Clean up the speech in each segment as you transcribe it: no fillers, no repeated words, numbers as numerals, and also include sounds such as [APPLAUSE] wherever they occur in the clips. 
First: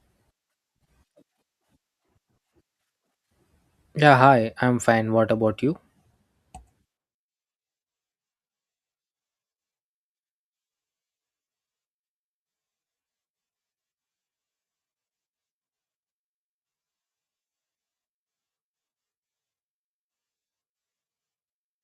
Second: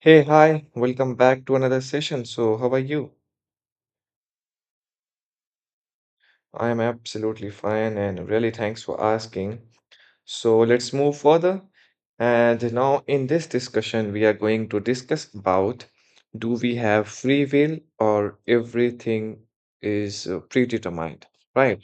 Hey, hi, welcome back to another session. So, how are you? Yeah, hi, I'm fine. What about you? I am absolutely fine and really thanks for asking. So, let's move further. And now, in this discussion, we are going to discuss about do we have free will or everything is predetermined, right?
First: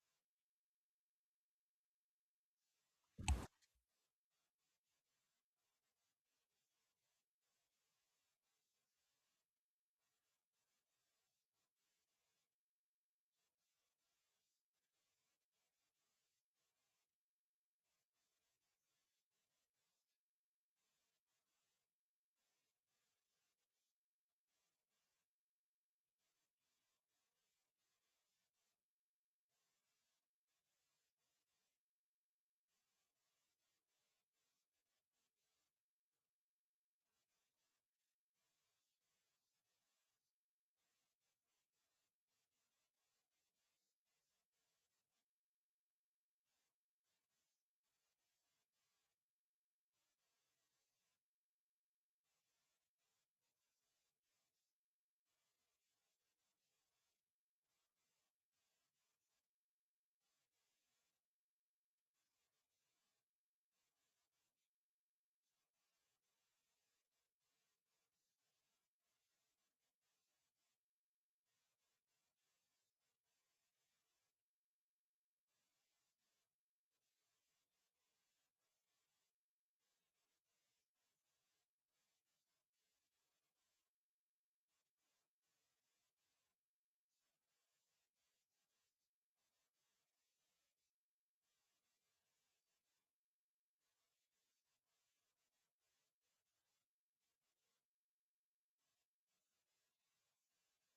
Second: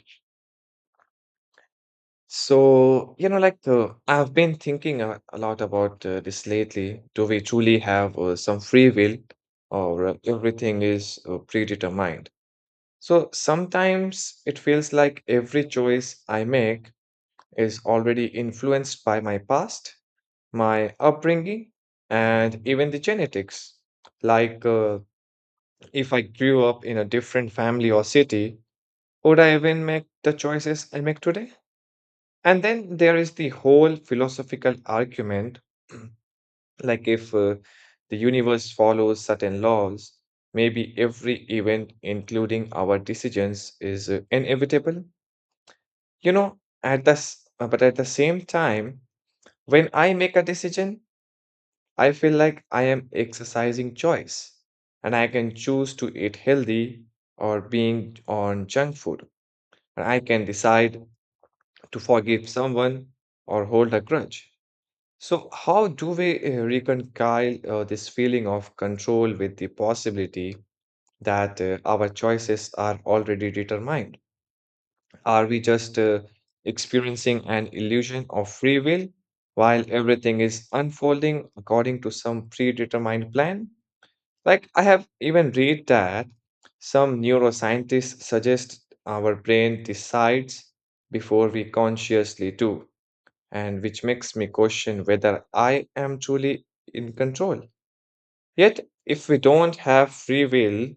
So, I've been thinking a lot about this lately. Do we truly have some free will or everything is predetermined? So sometimes it feels like every choice I make is already influenced by my past, my upbringing, and even the genetics. Like uh, if I grew up in a different family or city, would I even make the choices I make today? And then there is the whole philosophical argument [CLEARS THROAT] like if the universe follows certain laws, maybe every event, including our decisions, is inevitable. You know, but at the same time, when I make a decision, I feel like I am exercising choice and I can choose to eat healthy or being on junk food. And I can decide to forgive someone or hold a grudge. So, how do we reconcile this feeling of control with the possibility that our choices are already determined? Are we just experiencing an illusion of free will while everything is unfolding according to some predetermined plan? Like, I have even read that some neuroscientists suggest our brain decides before we consciously do, and which makes me question whether I am truly in control. Yet, if we don't have free will,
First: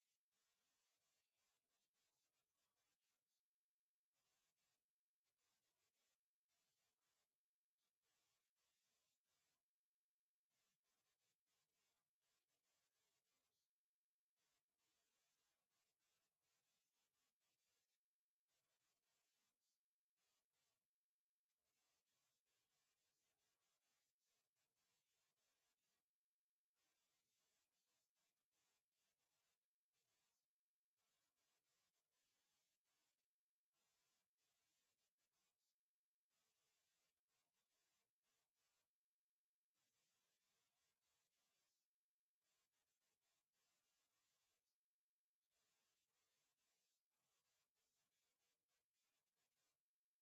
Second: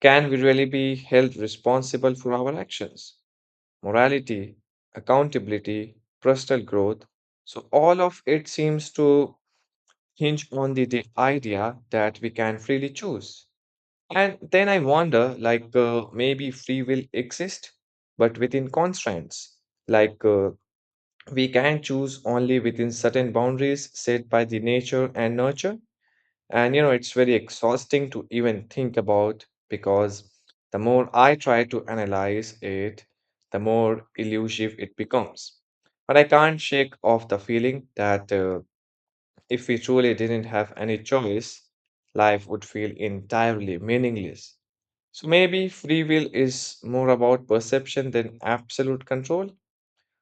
can we really be held responsible for our actions? Morality, accountability, personal growth. So, all of it seems to hinge on the idea that we can freely choose. And then I wonder maybe free will exists, but within constraints. Like, uh, we can choose only within certain boundaries set by the nature and nurture. And you know, it's very exhausting to even think about because the more I try to analyze it, the more elusive it becomes. But I can't shake off the feeling that if we truly didn't have any choice, life would feel entirely meaningless. So maybe free will is more about perception than absolute control.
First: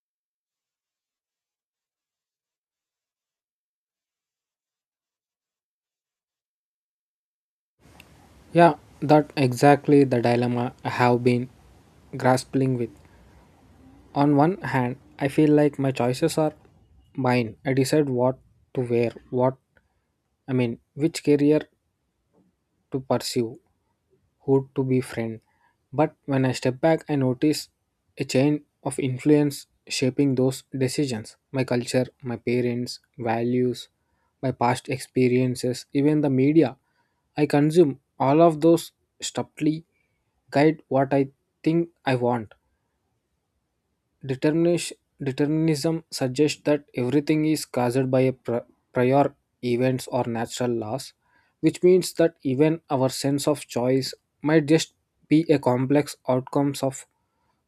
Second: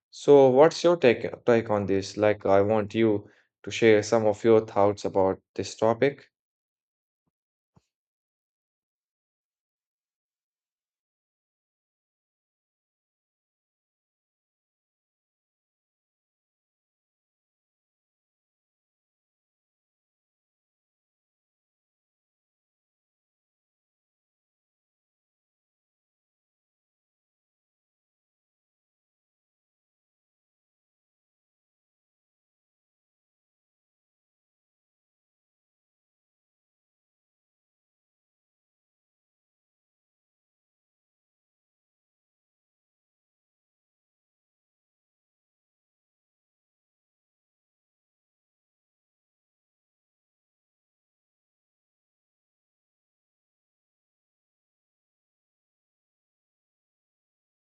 So what's your take on this? Like I want you to share some of your thoughts about this topic. Yeah, that exactly the dilemma I have been grappling with. On one hand, I feel like my choices are mine. I decide what to wear, what which career to pursue, who to be friend. But when I step back, I notice a chain of influence shaping those decisions my culture, my parents, values, my past experiences, even the media. I consume all of those stupidly guide what I think I want. Determination, determinism suggests that everything is caused by a prior events or natural laws, which means that even our sense of choice might just be a complex outcomes of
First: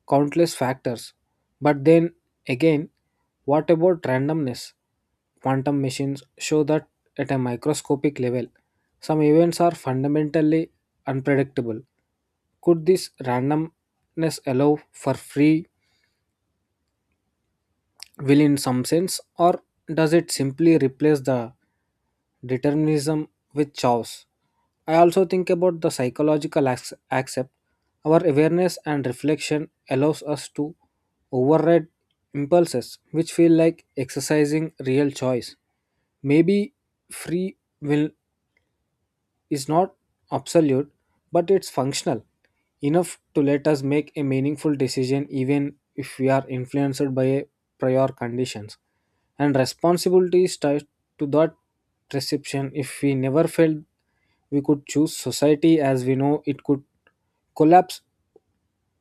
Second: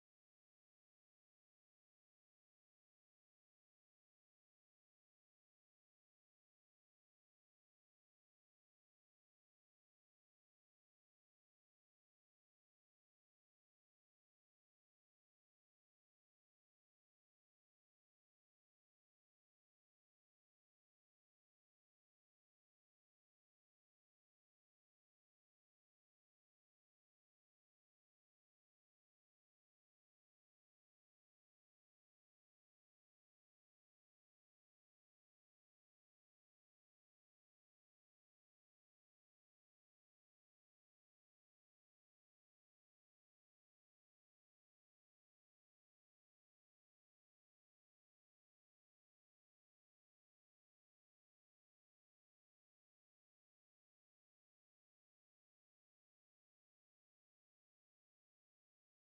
countless factors. But then again, what about randomness? Quantum machines show that at a microscopic level, some events are fundamentally unpredictable. Could this randomness allow for free will in some sense, or does it simply replace the determinism with chaos? I also think about the psychological accept. Our awareness and reflection allows us to override impulses which feel like exercising real choice. Maybe free will is not absolute, but it's functional enough to let us make a meaningful decision even if we are influenced by a prior conditions. And responsibility is tied to that perception. If we never felt we could choose society as we know it could collapse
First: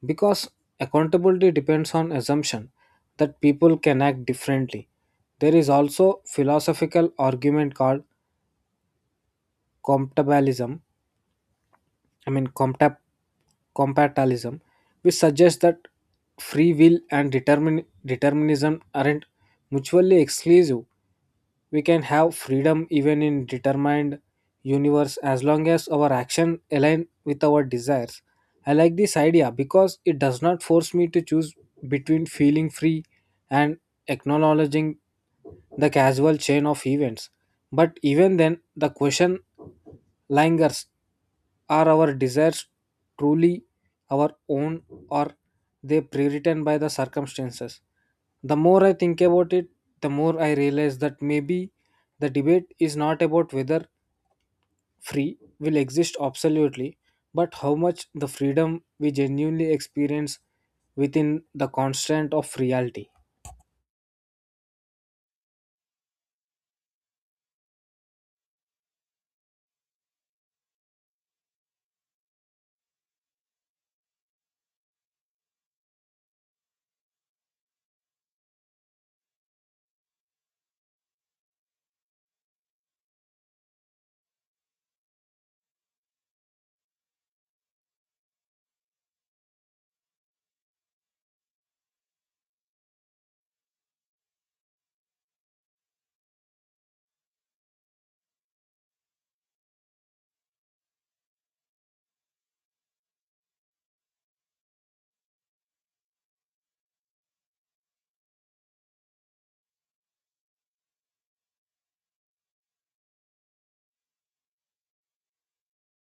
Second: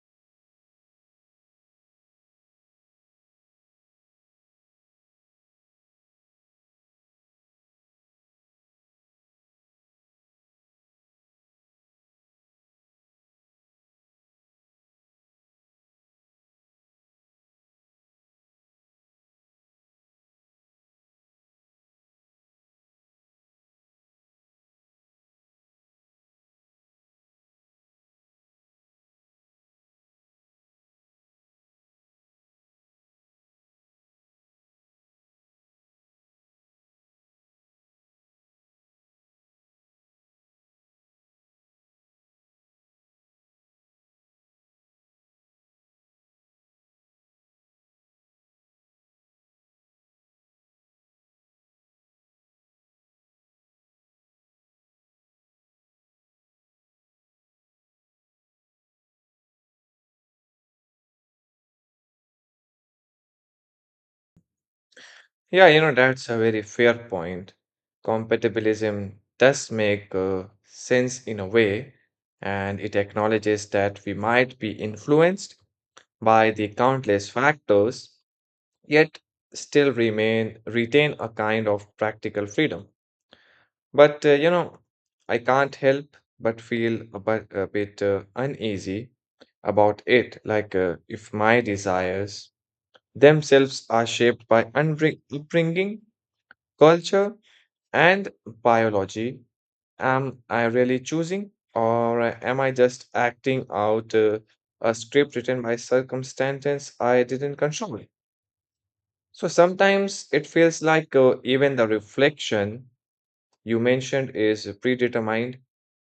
because accountability depends on assumption that people can act differently. There is also philosophical argument called compatibilism I mean, compta- compatibilism, which suggests that free will and determinism aren't mutually exclusive. We can have freedom even in determined universe as long as our action align with our desires. I like this idea because it does not force me to choose between feeling free and acknowledging the casual chain of events. But even then, the question lingers are our desires truly our own or they pre-written by the circumstances. The more I think about it, the more I realize that maybe the debate is not about whether free will exist absolutely, but how much the freedom we genuinely experience within the constraint of reality. Yeah, you know, that's a very fair point. Compatibilism does make sense in a way, and it acknowledges that we might be influenced by the countless factors, yet still remain retain a kind of practical freedom. But you know, I can't help but feel a bit uneasy about it. If my desires themselves are shaped by upbringing, culture and biology, am I really choosing or am I just acting out a script written by circumstances I didn't control? So sometimes it feels like even the reflection you mentioned is predetermined.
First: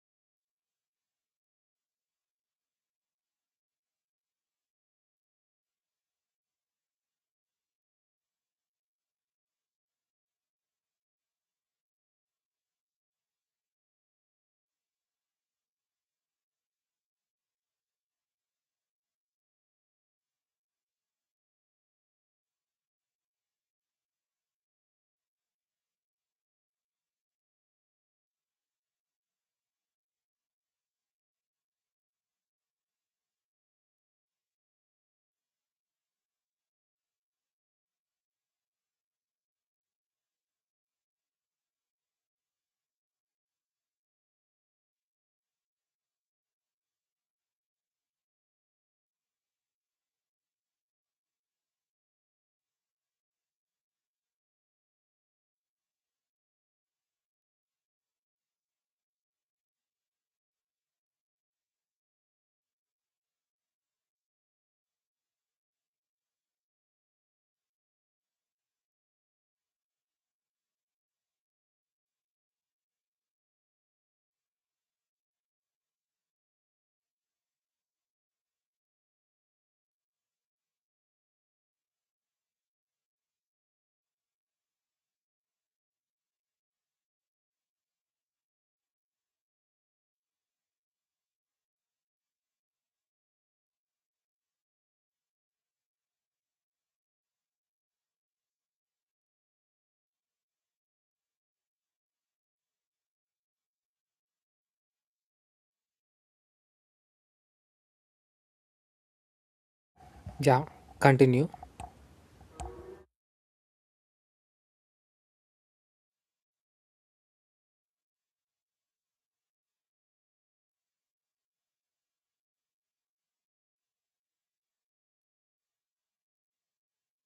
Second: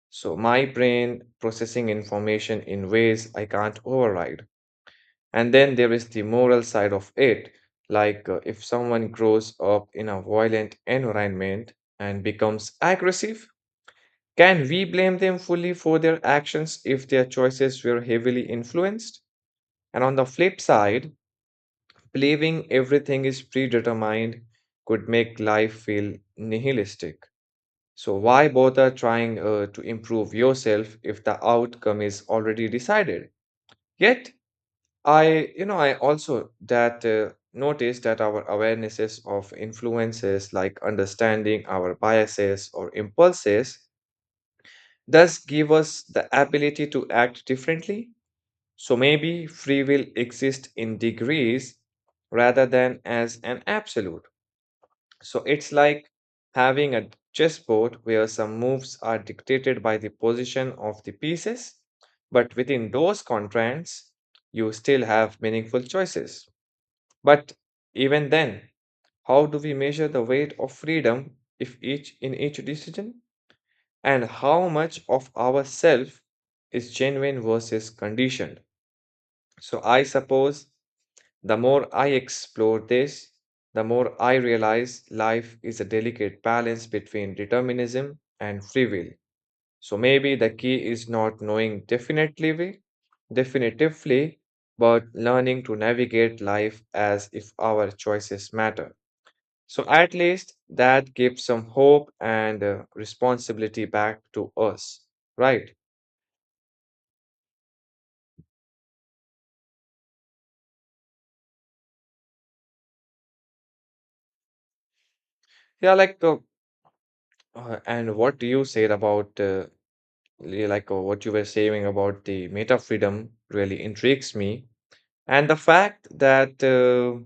So my brain processing information in ways I can't override. And then there is the moral side of it. If someone grows up in a violent environment and becomes aggressive, can we blame them fully for their actions if their choices were heavily influenced? And on the flip side, believing everything is predetermined could make life feel nihilistic. So, why bother trying to improve yourself if the outcome is already decided? Yet, I also that notice that our awarenesses of influences like understanding our biases or impulses thus give us the ability to act differently. So maybe free will exists in degrees rather than as an absolute. So it's like having a chessboard where some moves are dictated by the position of the pieces, but within those constraints, you still have meaningful choices. But even then, how do we measure the weight of freedom if each decision? And how much of ourself is genuine versus conditioned. So I suppose the more I explore this, the more I realize life is a delicate balance between determinism and free will. So maybe the key is not knowing definitively, but learning to navigate life as if our choices matter. So at least that gives some hope and responsibility back to us, right? Yeah, continue. Yeah, and what you said about what you were saying about the meta freedom really intrigues me, and the fact that uh,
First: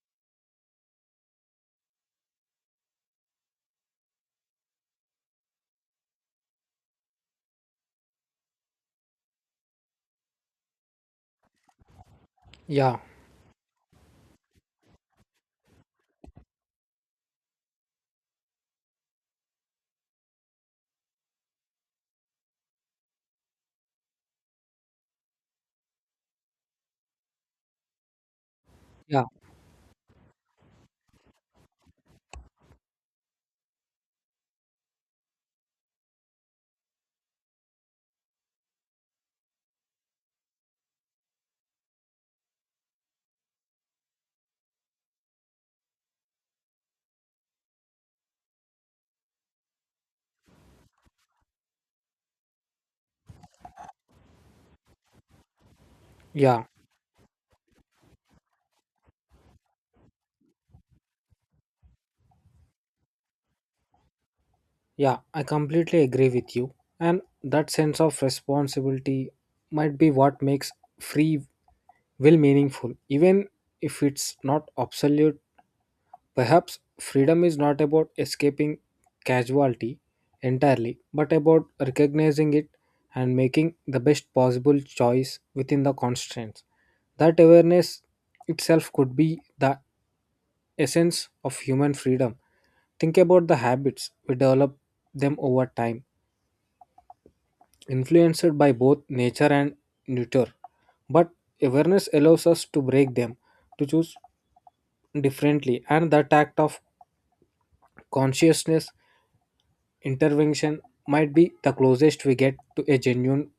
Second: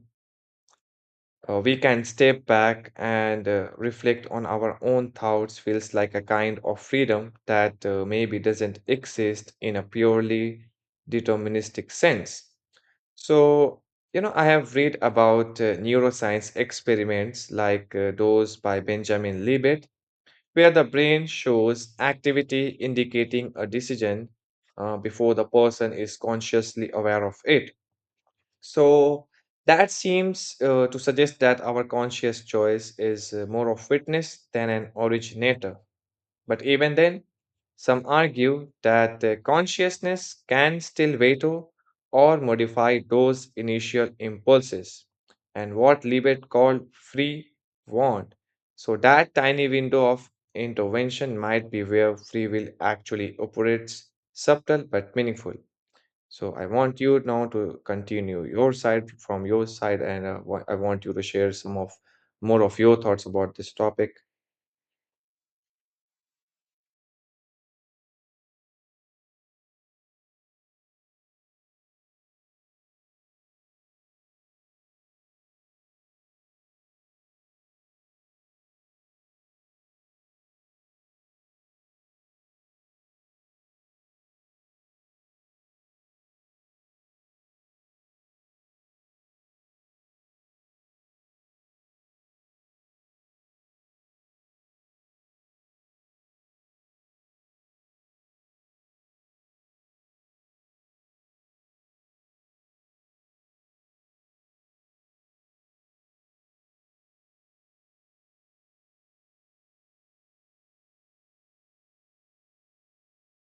uh, we can step back and reflect on our own thoughts feels like a kind of freedom that maybe doesn't exist in a purely deterministic sense. yeah So, you know, I have read about neuroscience experiments like those by Benjamin Libet where the brain shows activity indicating a decision before the person is consciously aware of it. yeah So that seems to suggest that our conscious choice is more of witness than an originator. But even then, some argue that the consciousness can still veto or modify those initial impulses and what Libet called free want. So, that tiny window of intervention might be where free will actually operates, subtle but meaningful. So, yeah I want you now to continue your side from your side, and I want you to share some of more of your thoughts about this topic. Yeah, I completely agree with you. And that sense of responsibility might be what makes free will meaningful. Even if it's not absolute, perhaps freedom is not about escaping casualty entirely, but about recognizing it and making the best possible choice within the constraints. That awareness itself could be the essence of human freedom. Think about the habits we develop them over time influenced by both nature and nurture. But awareness allows us to break them, to choose differently, and that act of consciousness intervention might be the closest we get to a genuine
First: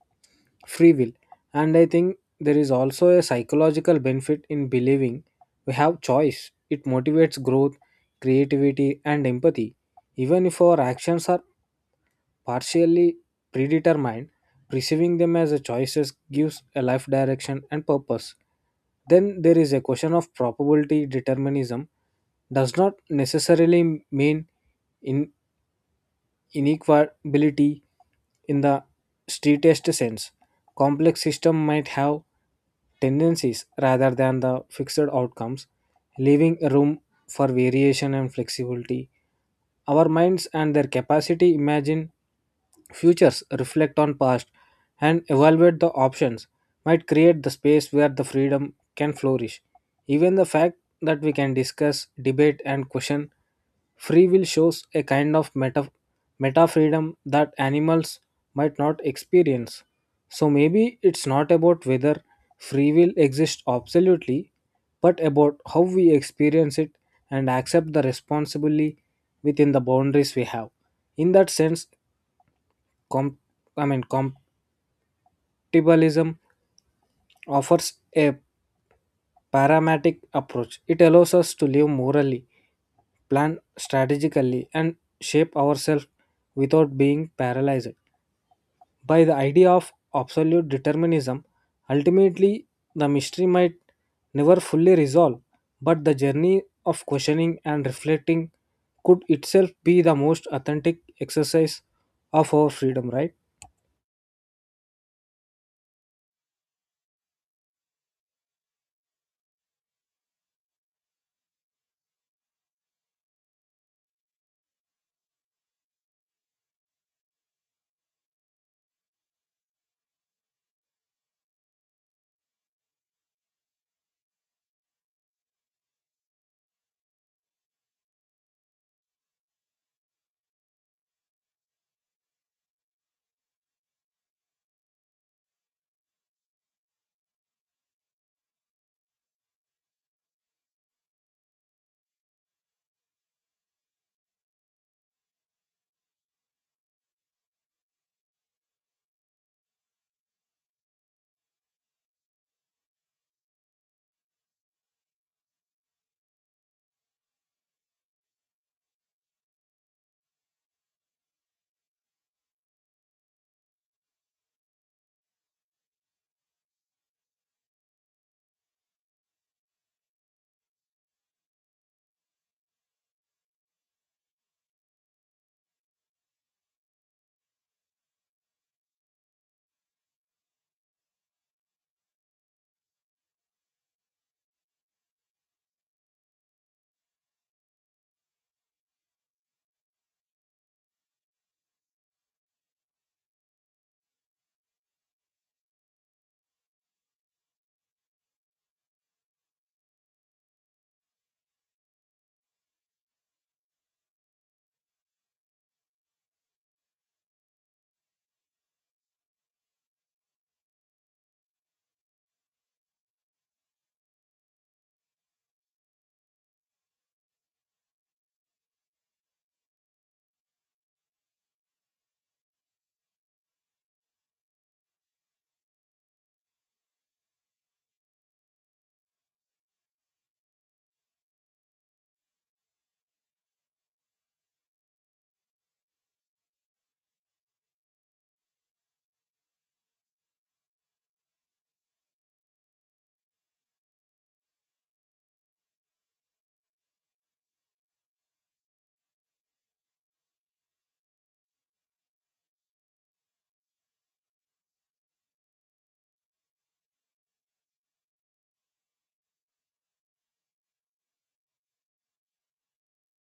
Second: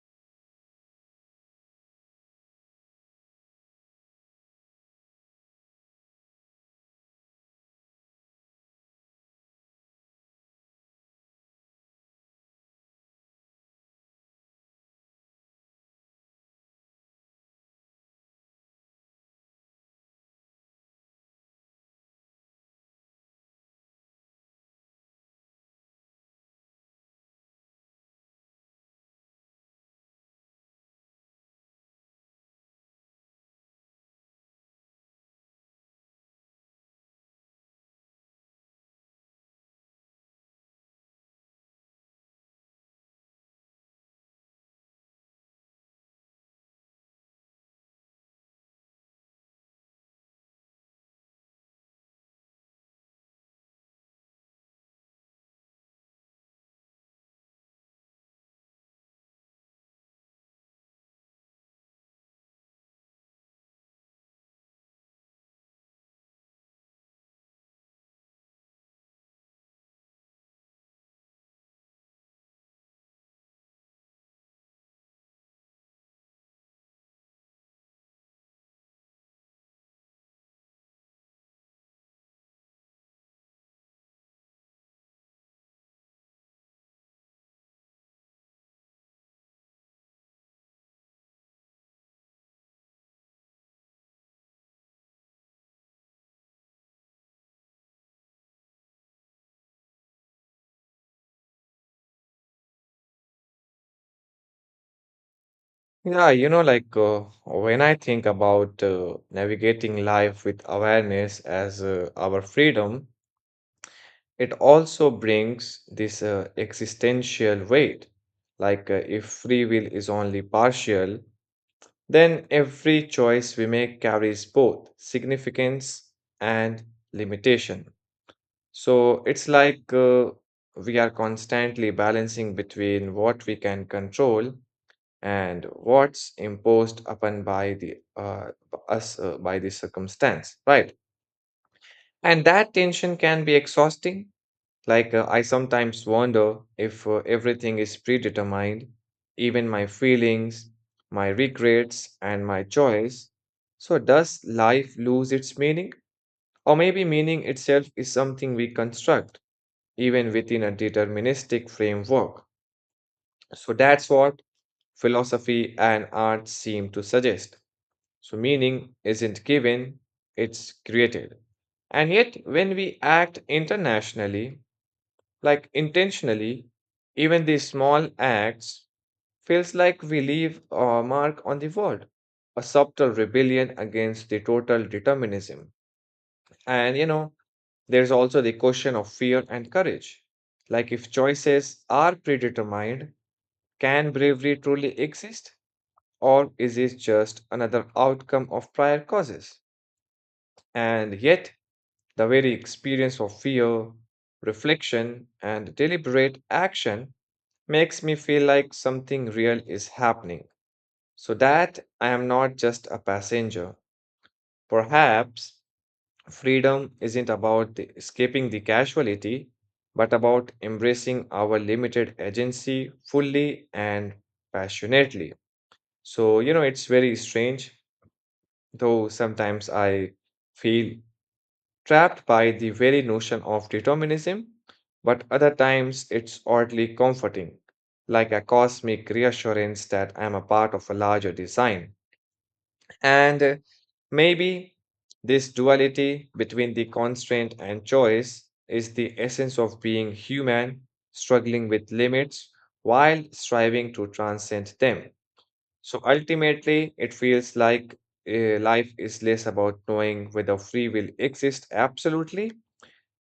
free will. And I think there is also a psychological benefit in believing we have choice. It motivates growth, creativity, and empathy, even if our actions are partially predetermined, perceiving them as a choices gives a life direction and purpose. Then there is a question of probability determinism does not necessarily mean inequality in the streetest sense. Complex system might have tendencies rather than the fixed outcomes, leaving room for variation and flexibility. Our minds and their capacity imagine futures, reflect on past, and evaluate the options might create the space where the freedom can flourish. Even the fact that we can discuss, debate, and question free will shows a kind of meta freedom that animals might not experience. So maybe it's not about whether free will exists absolutely, but about how we experience it and accept the responsibility within the boundaries we have. In that sense, com- I mean, compatibilism offers a parametric approach. It allows us to live morally, plan strategically, and shape ourselves without being paralyzed. By the idea of absolute determinism, ultimately the mystery might never fully resolve, but the journey of questioning and reflecting could itself be the most authentic exercise of our freedom, right? Yeah, when I think about navigating life with awareness as our freedom, it also brings this existential weight. If free will is only partial, then every choice we make carries both significance and limitation. So it's like we are constantly balancing between what we can control and what's imposed upon by the b- us by the circumstance, right? And that tension can be exhausting. I sometimes wonder if everything is predetermined, even my feelings, my regrets and my joys. So does life lose its meaning, or maybe meaning itself is something we construct even within a deterministic framework? So that's what philosophy and art seem to suggest. So meaning isn't given, it's created. And yet, when we act internationally, like intentionally, even these small acts feels like we leave a mark on the world, a subtle rebellion against the total determinism. And you know, there's also the question of fear and courage. Like if choices are predetermined, can bravery truly exist? Or is it just another outcome of prior causes? And yet, the very experience of fear, reflection, and deliberate action makes me feel like something real is happening, so that I am not just a passenger. Perhaps freedom isn't about escaping the casualty, but about embracing our limited agency fully and passionately. So, you know, it's very strange, though sometimes I feel trapped by the very notion of determinism, but other times it's oddly comforting, like a cosmic reassurance that I'm a part of a larger design. And maybe this duality between the constraint and choice is the essence of being human, struggling with limits while striving to transcend them. So ultimately, it feels like life is less about knowing whether free will exists absolutely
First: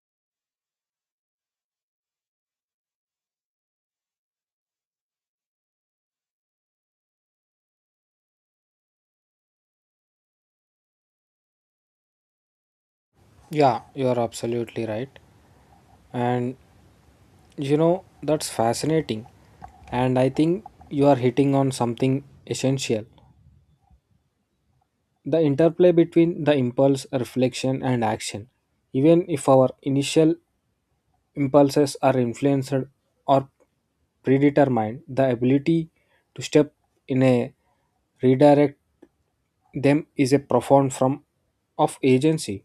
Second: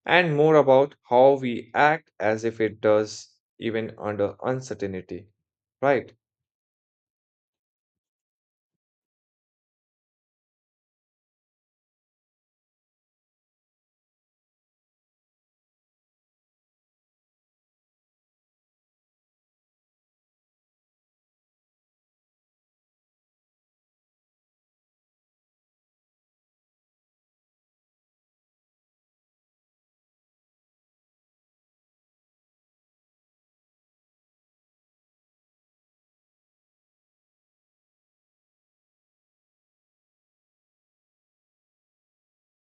and more about how we act as if it does, even under uncertainty. Right. Yeah, you are absolutely right. And you know, that's fascinating. And I think you are hitting on something essential the interplay between the impulse, reflection, and action. Even if our initial impulses are influenced or predetermined, the ability to step in a redirect them is a profound form of agency.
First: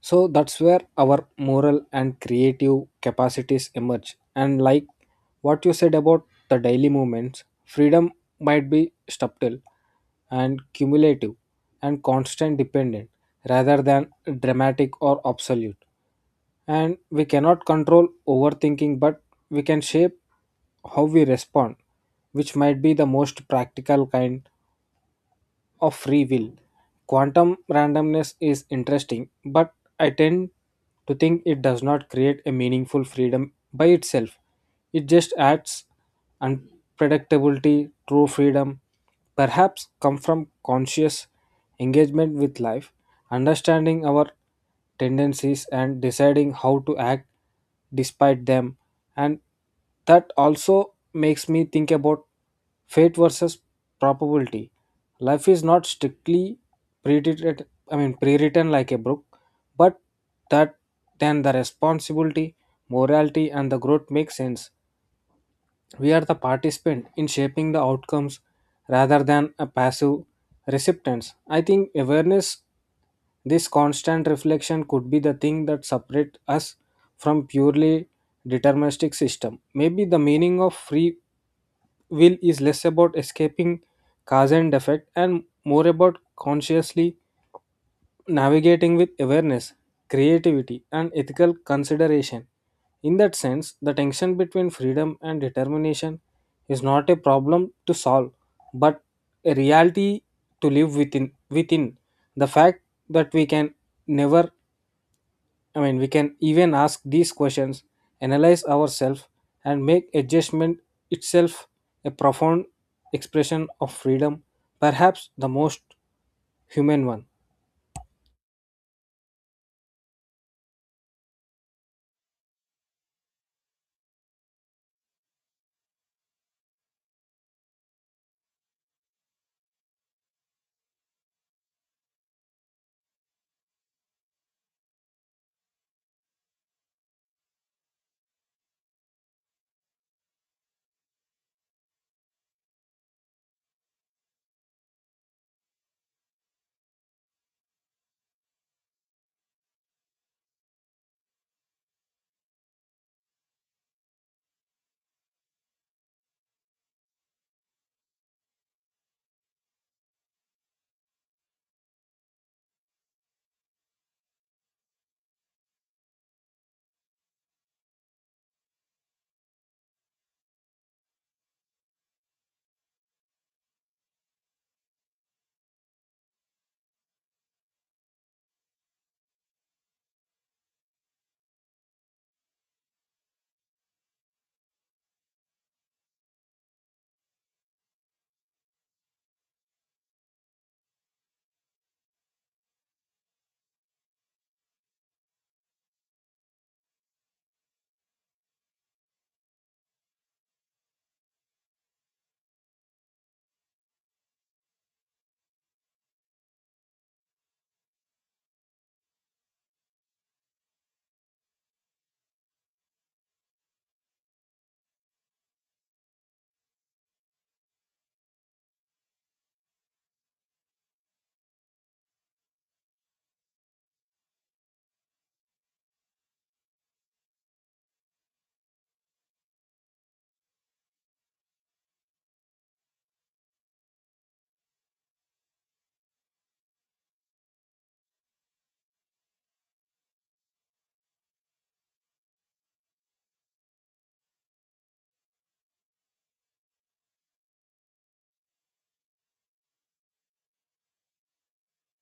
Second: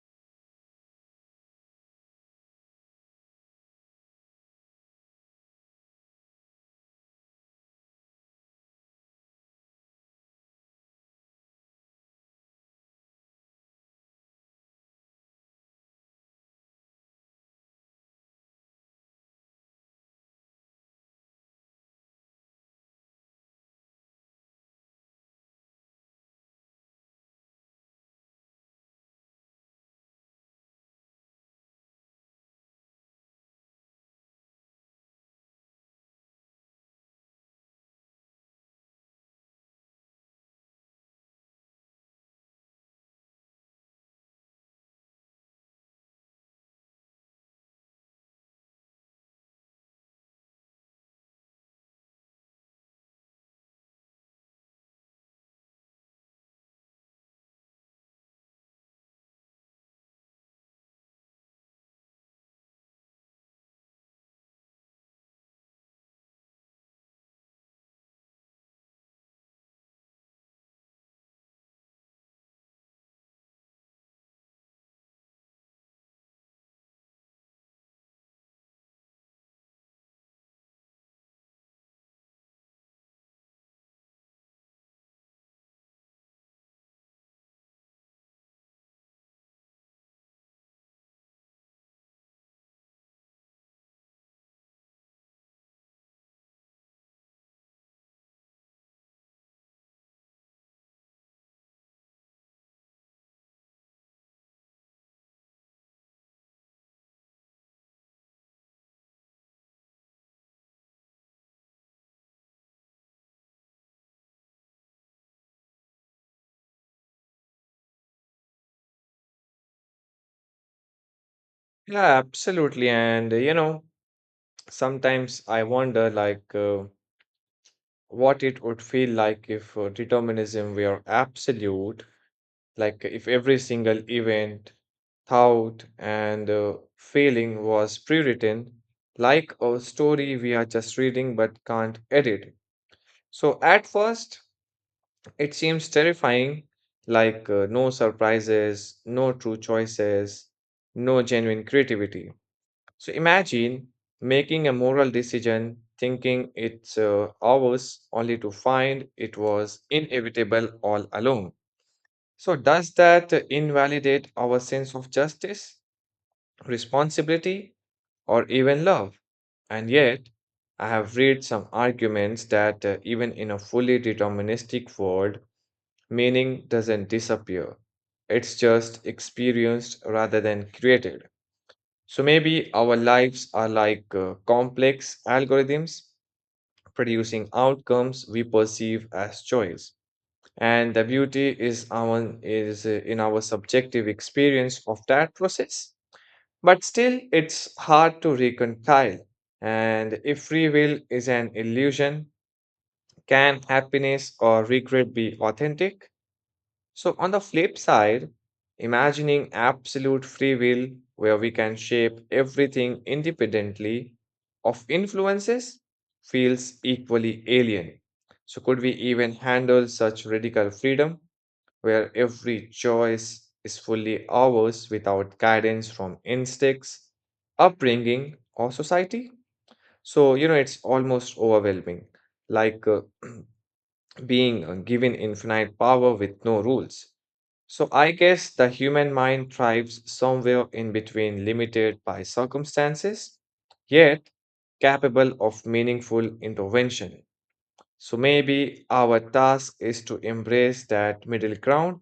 So that's where our moral and creative capacities emerge. And like what you said about the daily movements, freedom might be subtle and cumulative and constant dependent rather than dramatic or absolute, and we cannot control overthinking but we can shape how we respond, which might be the most practical kind of free will. Quantum randomness is interesting, but I tend to think it does not create a meaningful freedom by itself. It just adds unpredictability, true freedom, perhaps come from conscious engagement with life, understanding our tendencies and deciding how to act despite them. And that also makes me think about fate versus probability. Life is not strictly pre-written I mean pre-written like a book, but that then the responsibility, morality and the growth make sense. We are the participant in shaping the outcomes rather than a passive recipients. I think awareness, this constant reflection could be the thing that separate us from purely deterministic system. Maybe the meaning of free will is less about escaping cause and effect and more about consciously navigating with awareness, creativity, and ethical consideration. In that sense, the tension between freedom and determination is not a problem to solve, but a reality to live within. Within the fact that we can never I mean, we can even ask these questions, analyze ourselves, and make adjustment itself a profound expression of freedom, perhaps the most human one. Yeah, absolutely. And, you know, sometimes I wonder, what it would feel like if determinism were absolute, like, if every single event, thought, and feeling was pre-written, like a story we are just reading but can't edit. So, at first, it seems terrifying, no surprises, no true choices, no genuine creativity. So imagine making a moral decision, thinking it's ours, only to find it was inevitable all along. So, does that invalidate our sense of justice, responsibility, or even love? And yet, I have read some arguments that even in a fully deterministic world, meaning doesn't disappear, it's just experienced rather than created. So maybe our lives are like complex algorithms producing outcomes we perceive as choice. And the beauty is in our subjective experience of that process. But still, it's hard to reconcile. And if free will is an illusion, can happiness or regret be authentic? So, on the flip side, imagining absolute free will where we can shape everything independently of influences feels equally alien. So, could we even handle such radical freedom where every choice is fully ours without guidance from instincts, upbringing, or society? So, you know, it's almost overwhelming, like uh, [CLEARS THROAT] being given infinite power with no rules. So I guess the human mind thrives somewhere in between limited by circumstances, yet capable of meaningful intervention. So maybe our task is to embrace that middle ground,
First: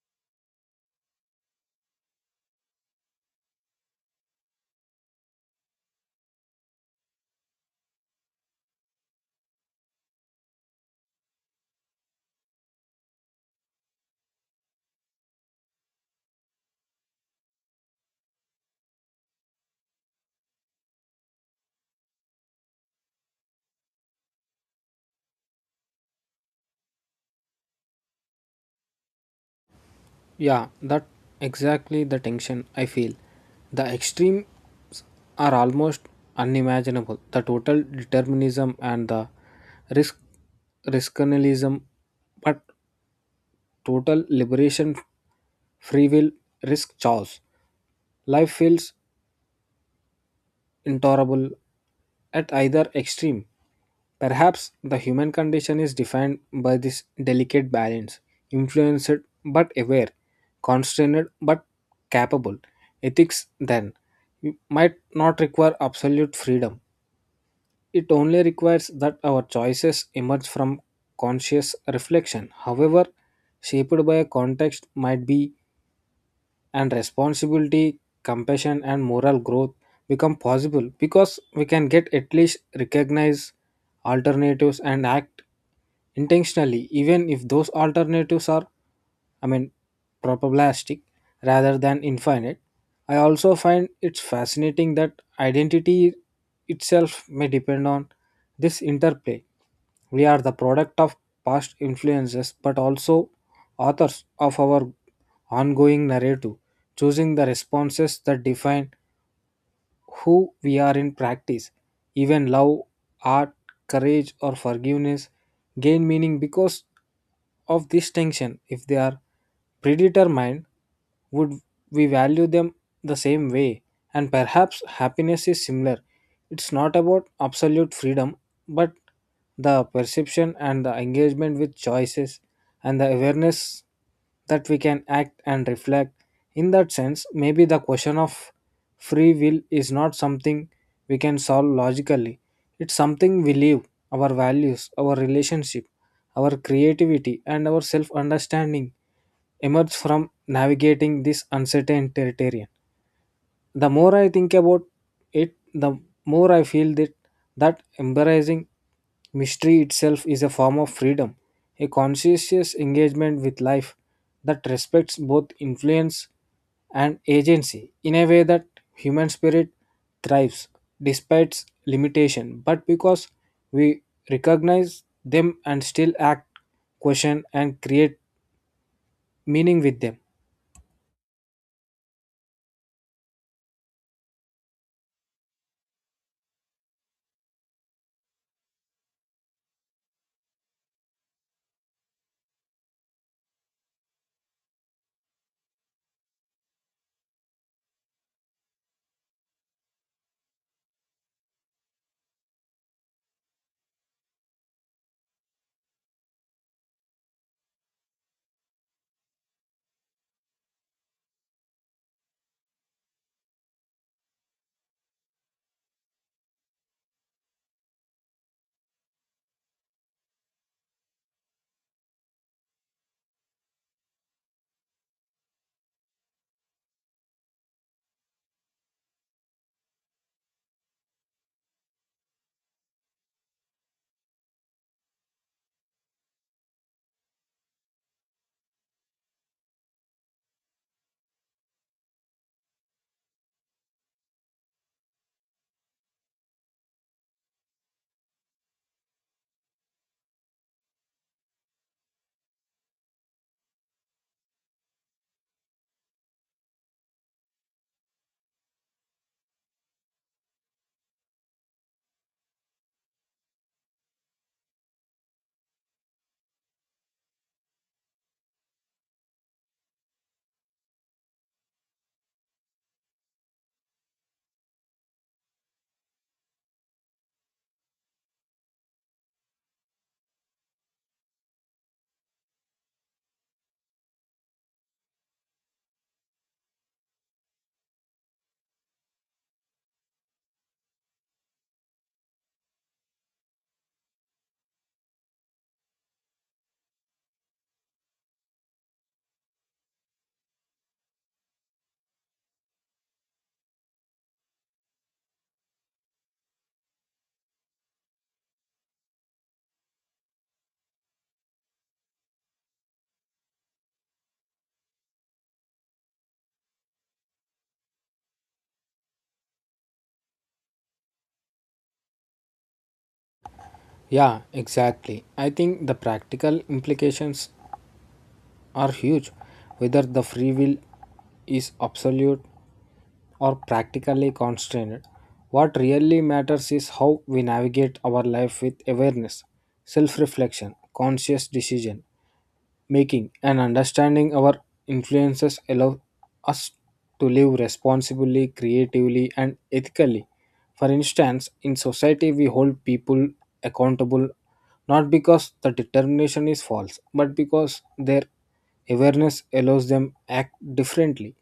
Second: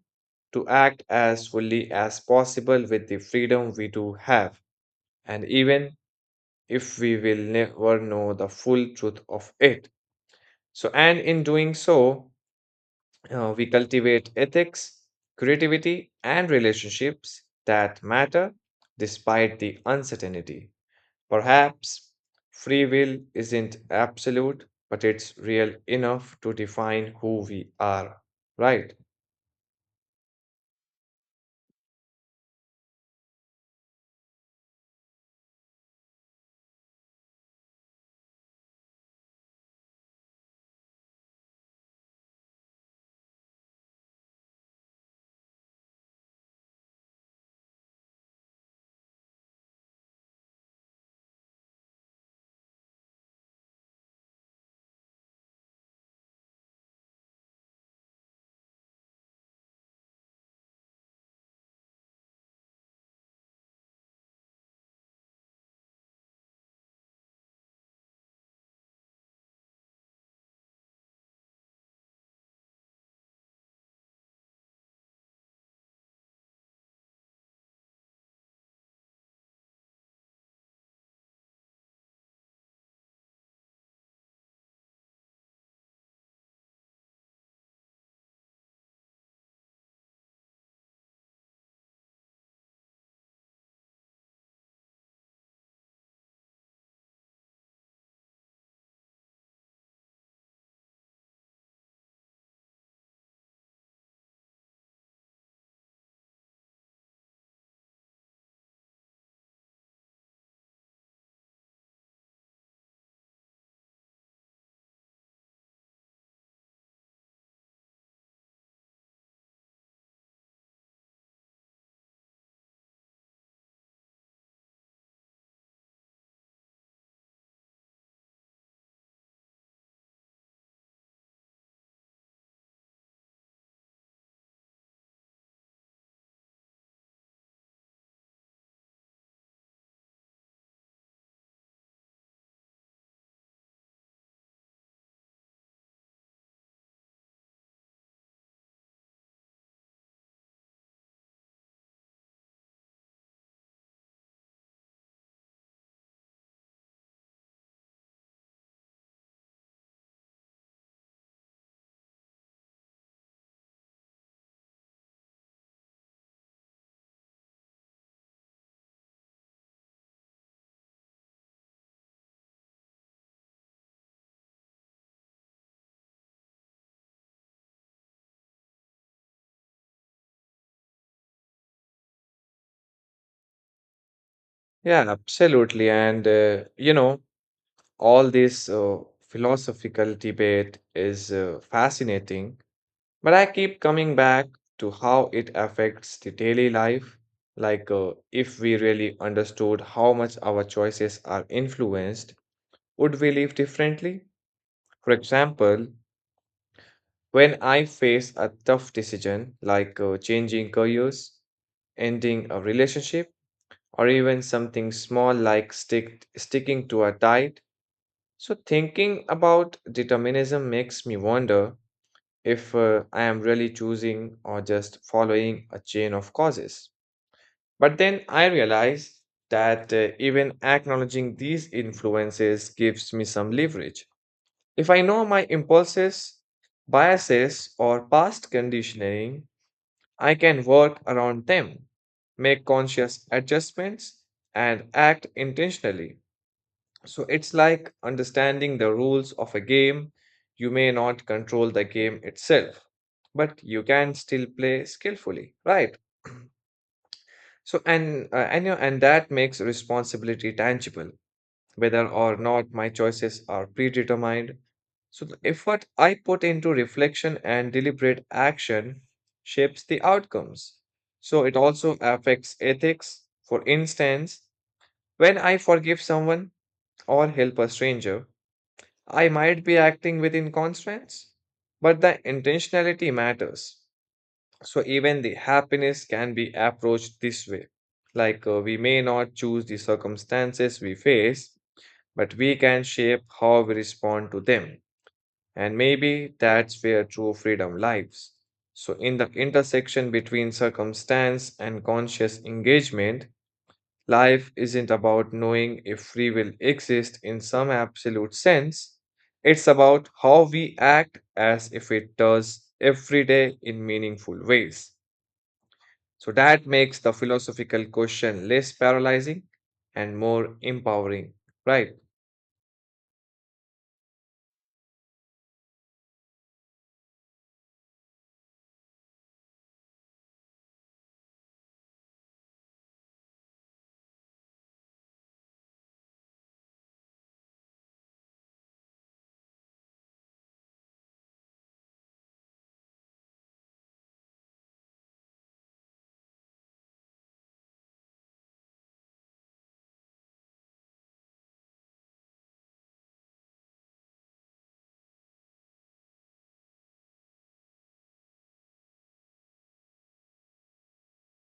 to act as fully as possible with the freedom we do have, and even if we will never know the full truth of it. So, and in doing so, we cultivate ethics, creativity, and relationships that matter despite the uncertainty. Perhaps free will isn't absolute, but it's real enough to define who we are, right? Yeah, that exactly the tension I feel. The extremes are almost unimaginable. The total determinism and the risk riskalism, but total liberation, free will, risk choice. Life feels intolerable at either extreme. Perhaps the human condition is defined by this delicate balance, influenced but aware, constrained but capable. Ethics, then, might not require absolute freedom. It only requires that our choices emerge from conscious reflection, however, shaped by a context, might be and responsibility, compassion, and moral growth become possible because we can get at least recognize alternatives and act intentionally, even if those alternatives are I mean, probabilistic rather than infinite. I also find it's fascinating that identity itself may depend on this interplay. We are the product of past influences, but also authors of our ongoing narrative, choosing the responses that define who we are in practice. Even love, art, courage, or forgiveness gain meaning because of this tension. If they are predetermined, would we value them the same way? And perhaps happiness is similar. It's not about absolute freedom, but the perception and the engagement with choices and the awareness that we can act and reflect. In that sense, maybe the question of free will is not something we can solve logically. It's something we live, our values, our relationship, our creativity, and our self understanding emerge from navigating this uncertain territory. The more I think about it, the more I feel that embracing mystery itself is a form of freedom, a conscientious engagement with life that respects both influence and agency in a way that human spirit thrives despite its limitation, but because we recognize them and still act, question, and create meaning with them. Yeah, absolutely. All this philosophical debate is fascinating. But I keep coming back to how it affects the daily life. Like, if we really understood how much our choices are influenced, would we live differently? For example, when I face a tough decision like changing careers, ending a relationship, or even something small like sticking to a diet, so thinking about determinism makes me wonder if I am really choosing or just following a chain of causes. But then I realize that even acknowledging these influences gives me some leverage. If I know my impulses, biases, or past conditioning, I can work around them, make conscious adjustments, and act intentionally. So it's like understanding the rules of a game. You may not control the game itself, but you can still play skillfully, right? And that makes responsibility tangible, whether or not my choices are predetermined. So the effort I put into reflection and deliberate action shapes the outcomes. So it also affects ethics. For instance, when I forgive someone or help a stranger, I might be acting within constraints, but the intentionality matters. So even the happiness can be approached this way. Like we may not choose the circumstances we face, but we can shape how we respond to them. And maybe that's where true freedom lies. So in the intersection between circumstance and conscious engagement, life isn't about knowing if free will exists in some absolute sense. It's about how we act as if it does every day in meaningful ways. So that makes the philosophical question less paralyzing and more empowering, right? Yeah, exactly. I think the practical implications are huge, whether the free will is absolute or practically constrained. What really matters is how we navigate our life with awareness, self reflection, conscious decision making, and understanding our influences allow us to live responsibly, creatively, and ethically. For instance, in society, we hold people accountable not because the determination is false, but because their awareness allows them act differently.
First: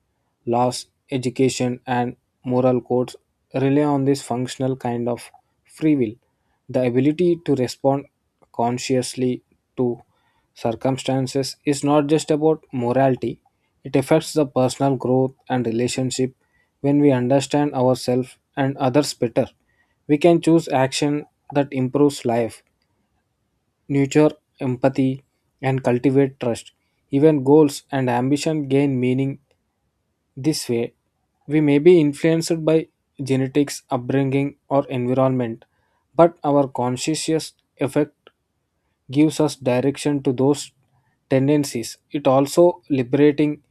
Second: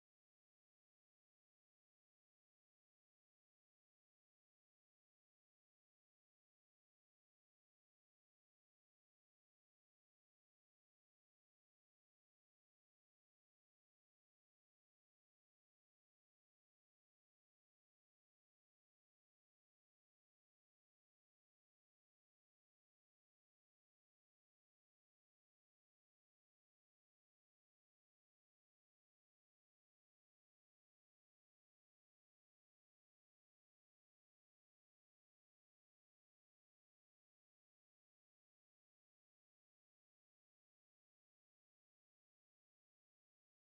Laws, education, and moral codes rely on this functional kind of free will. The ability to respond consciously to circumstances is not just about morality, it affects the personal growth and relationship. When we understand ourselves and others better, we can choose action that improves life nurture empathy, and cultivate trust. Even goals and ambition gain meaning this way. We may be influenced by genetics, upbringing, or environment, but our conscious effort gives us direction to those tendencies. It also liberating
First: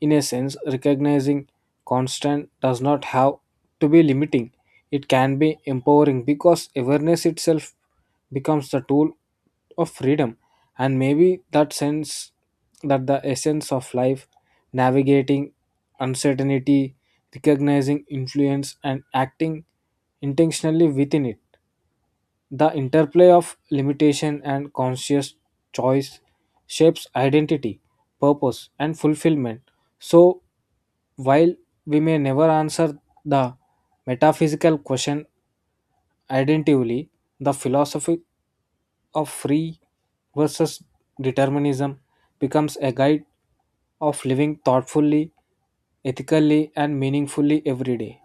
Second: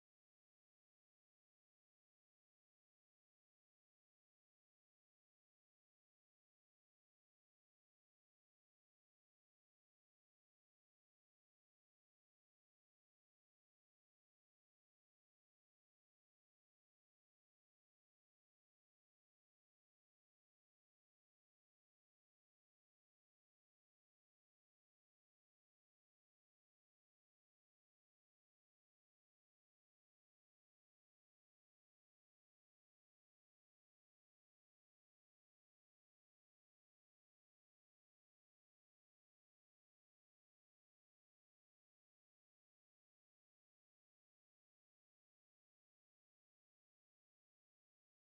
in a sense, recognizing constant does not have to be limiting. It can be empowering because awareness itself becomes the tool of freedom. And maybe that sense that the essence of life, navigating uncertainty, recognizing influence, and acting intentionally within it the interplay of limitation and conscious choice shapes identity, purpose, and fulfillment. So, while we may never answer the metaphysical question identically, the philosophy of free versus determinism becomes a guide of living thoughtfully, ethically, and meaningfully every day.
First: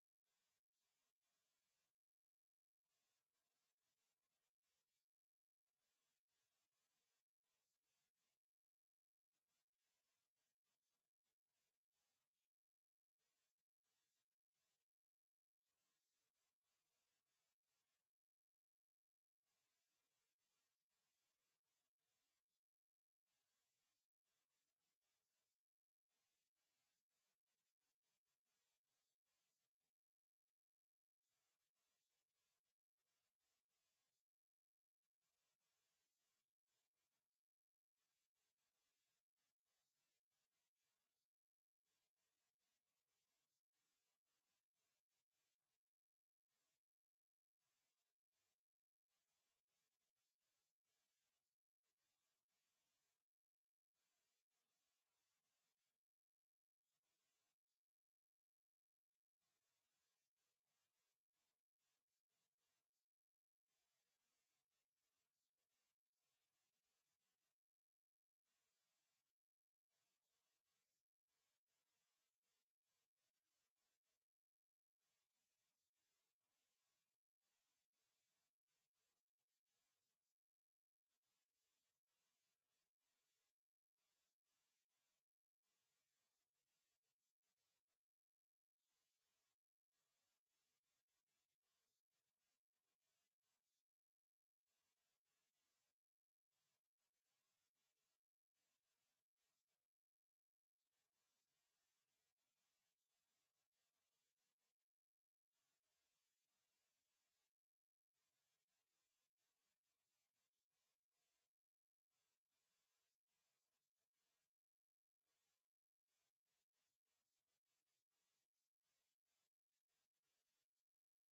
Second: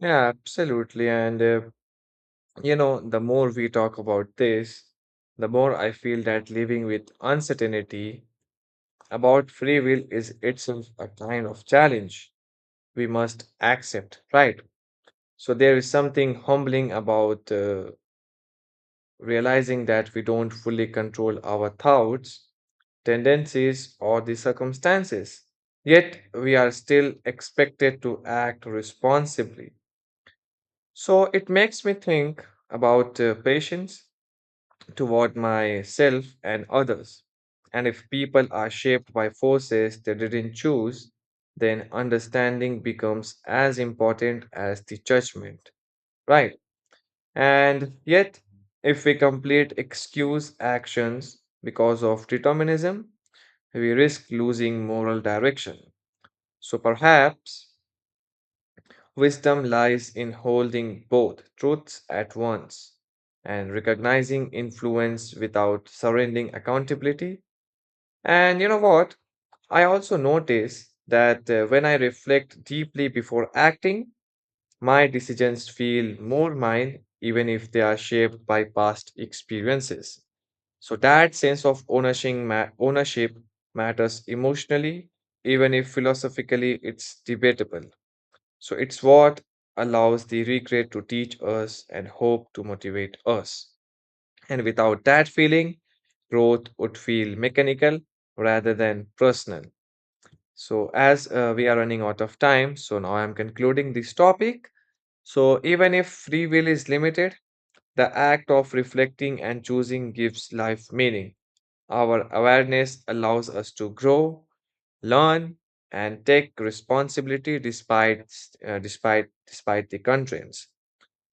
Yeah, absolutely. The more we talk about this, the more I feel that living with uncertainty about free will is itself a kind of challenge we must accept, right? So there is something humbling about realizing that we don't fully control our thoughts, tendencies, or the circumstances. Yet we are still expected to act responsibly. So it makes me think about patience toward myself and others. And if people are shaped by forces they didn't choose, then understanding becomes as important as the judgment. Right. And yet, if we complete excuse actions because of determinism, we risk losing moral direction. So perhaps wisdom lies in holding both truths at once and recognizing influence without surrendering accountability. And you know what? I also notice that when I reflect deeply before acting, my decisions feel more mine even if they are shaped by past experiences. So that sense of ownership matters emotionally, even if philosophically it's debatable. So it's what allows the regret to teach us and hope to motivate us. And without that feeling, growth would feel mechanical rather than personal. So, as we are running out of time, so now I'm concluding this topic. So, even if free will is limited, the act of reflecting and choosing gives life meaning. Our awareness allows us to grow, learn, and take responsibility despite the constraints.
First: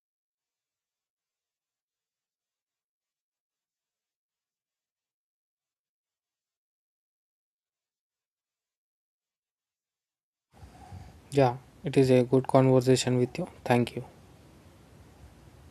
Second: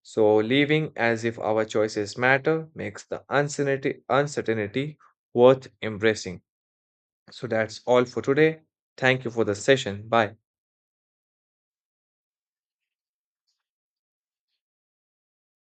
So, living as if our choices matter makes the uncertainty worth embracing. So that's all for today. Thank you for the session. Bye. Yeah, it is a good conversation with you. Thank you.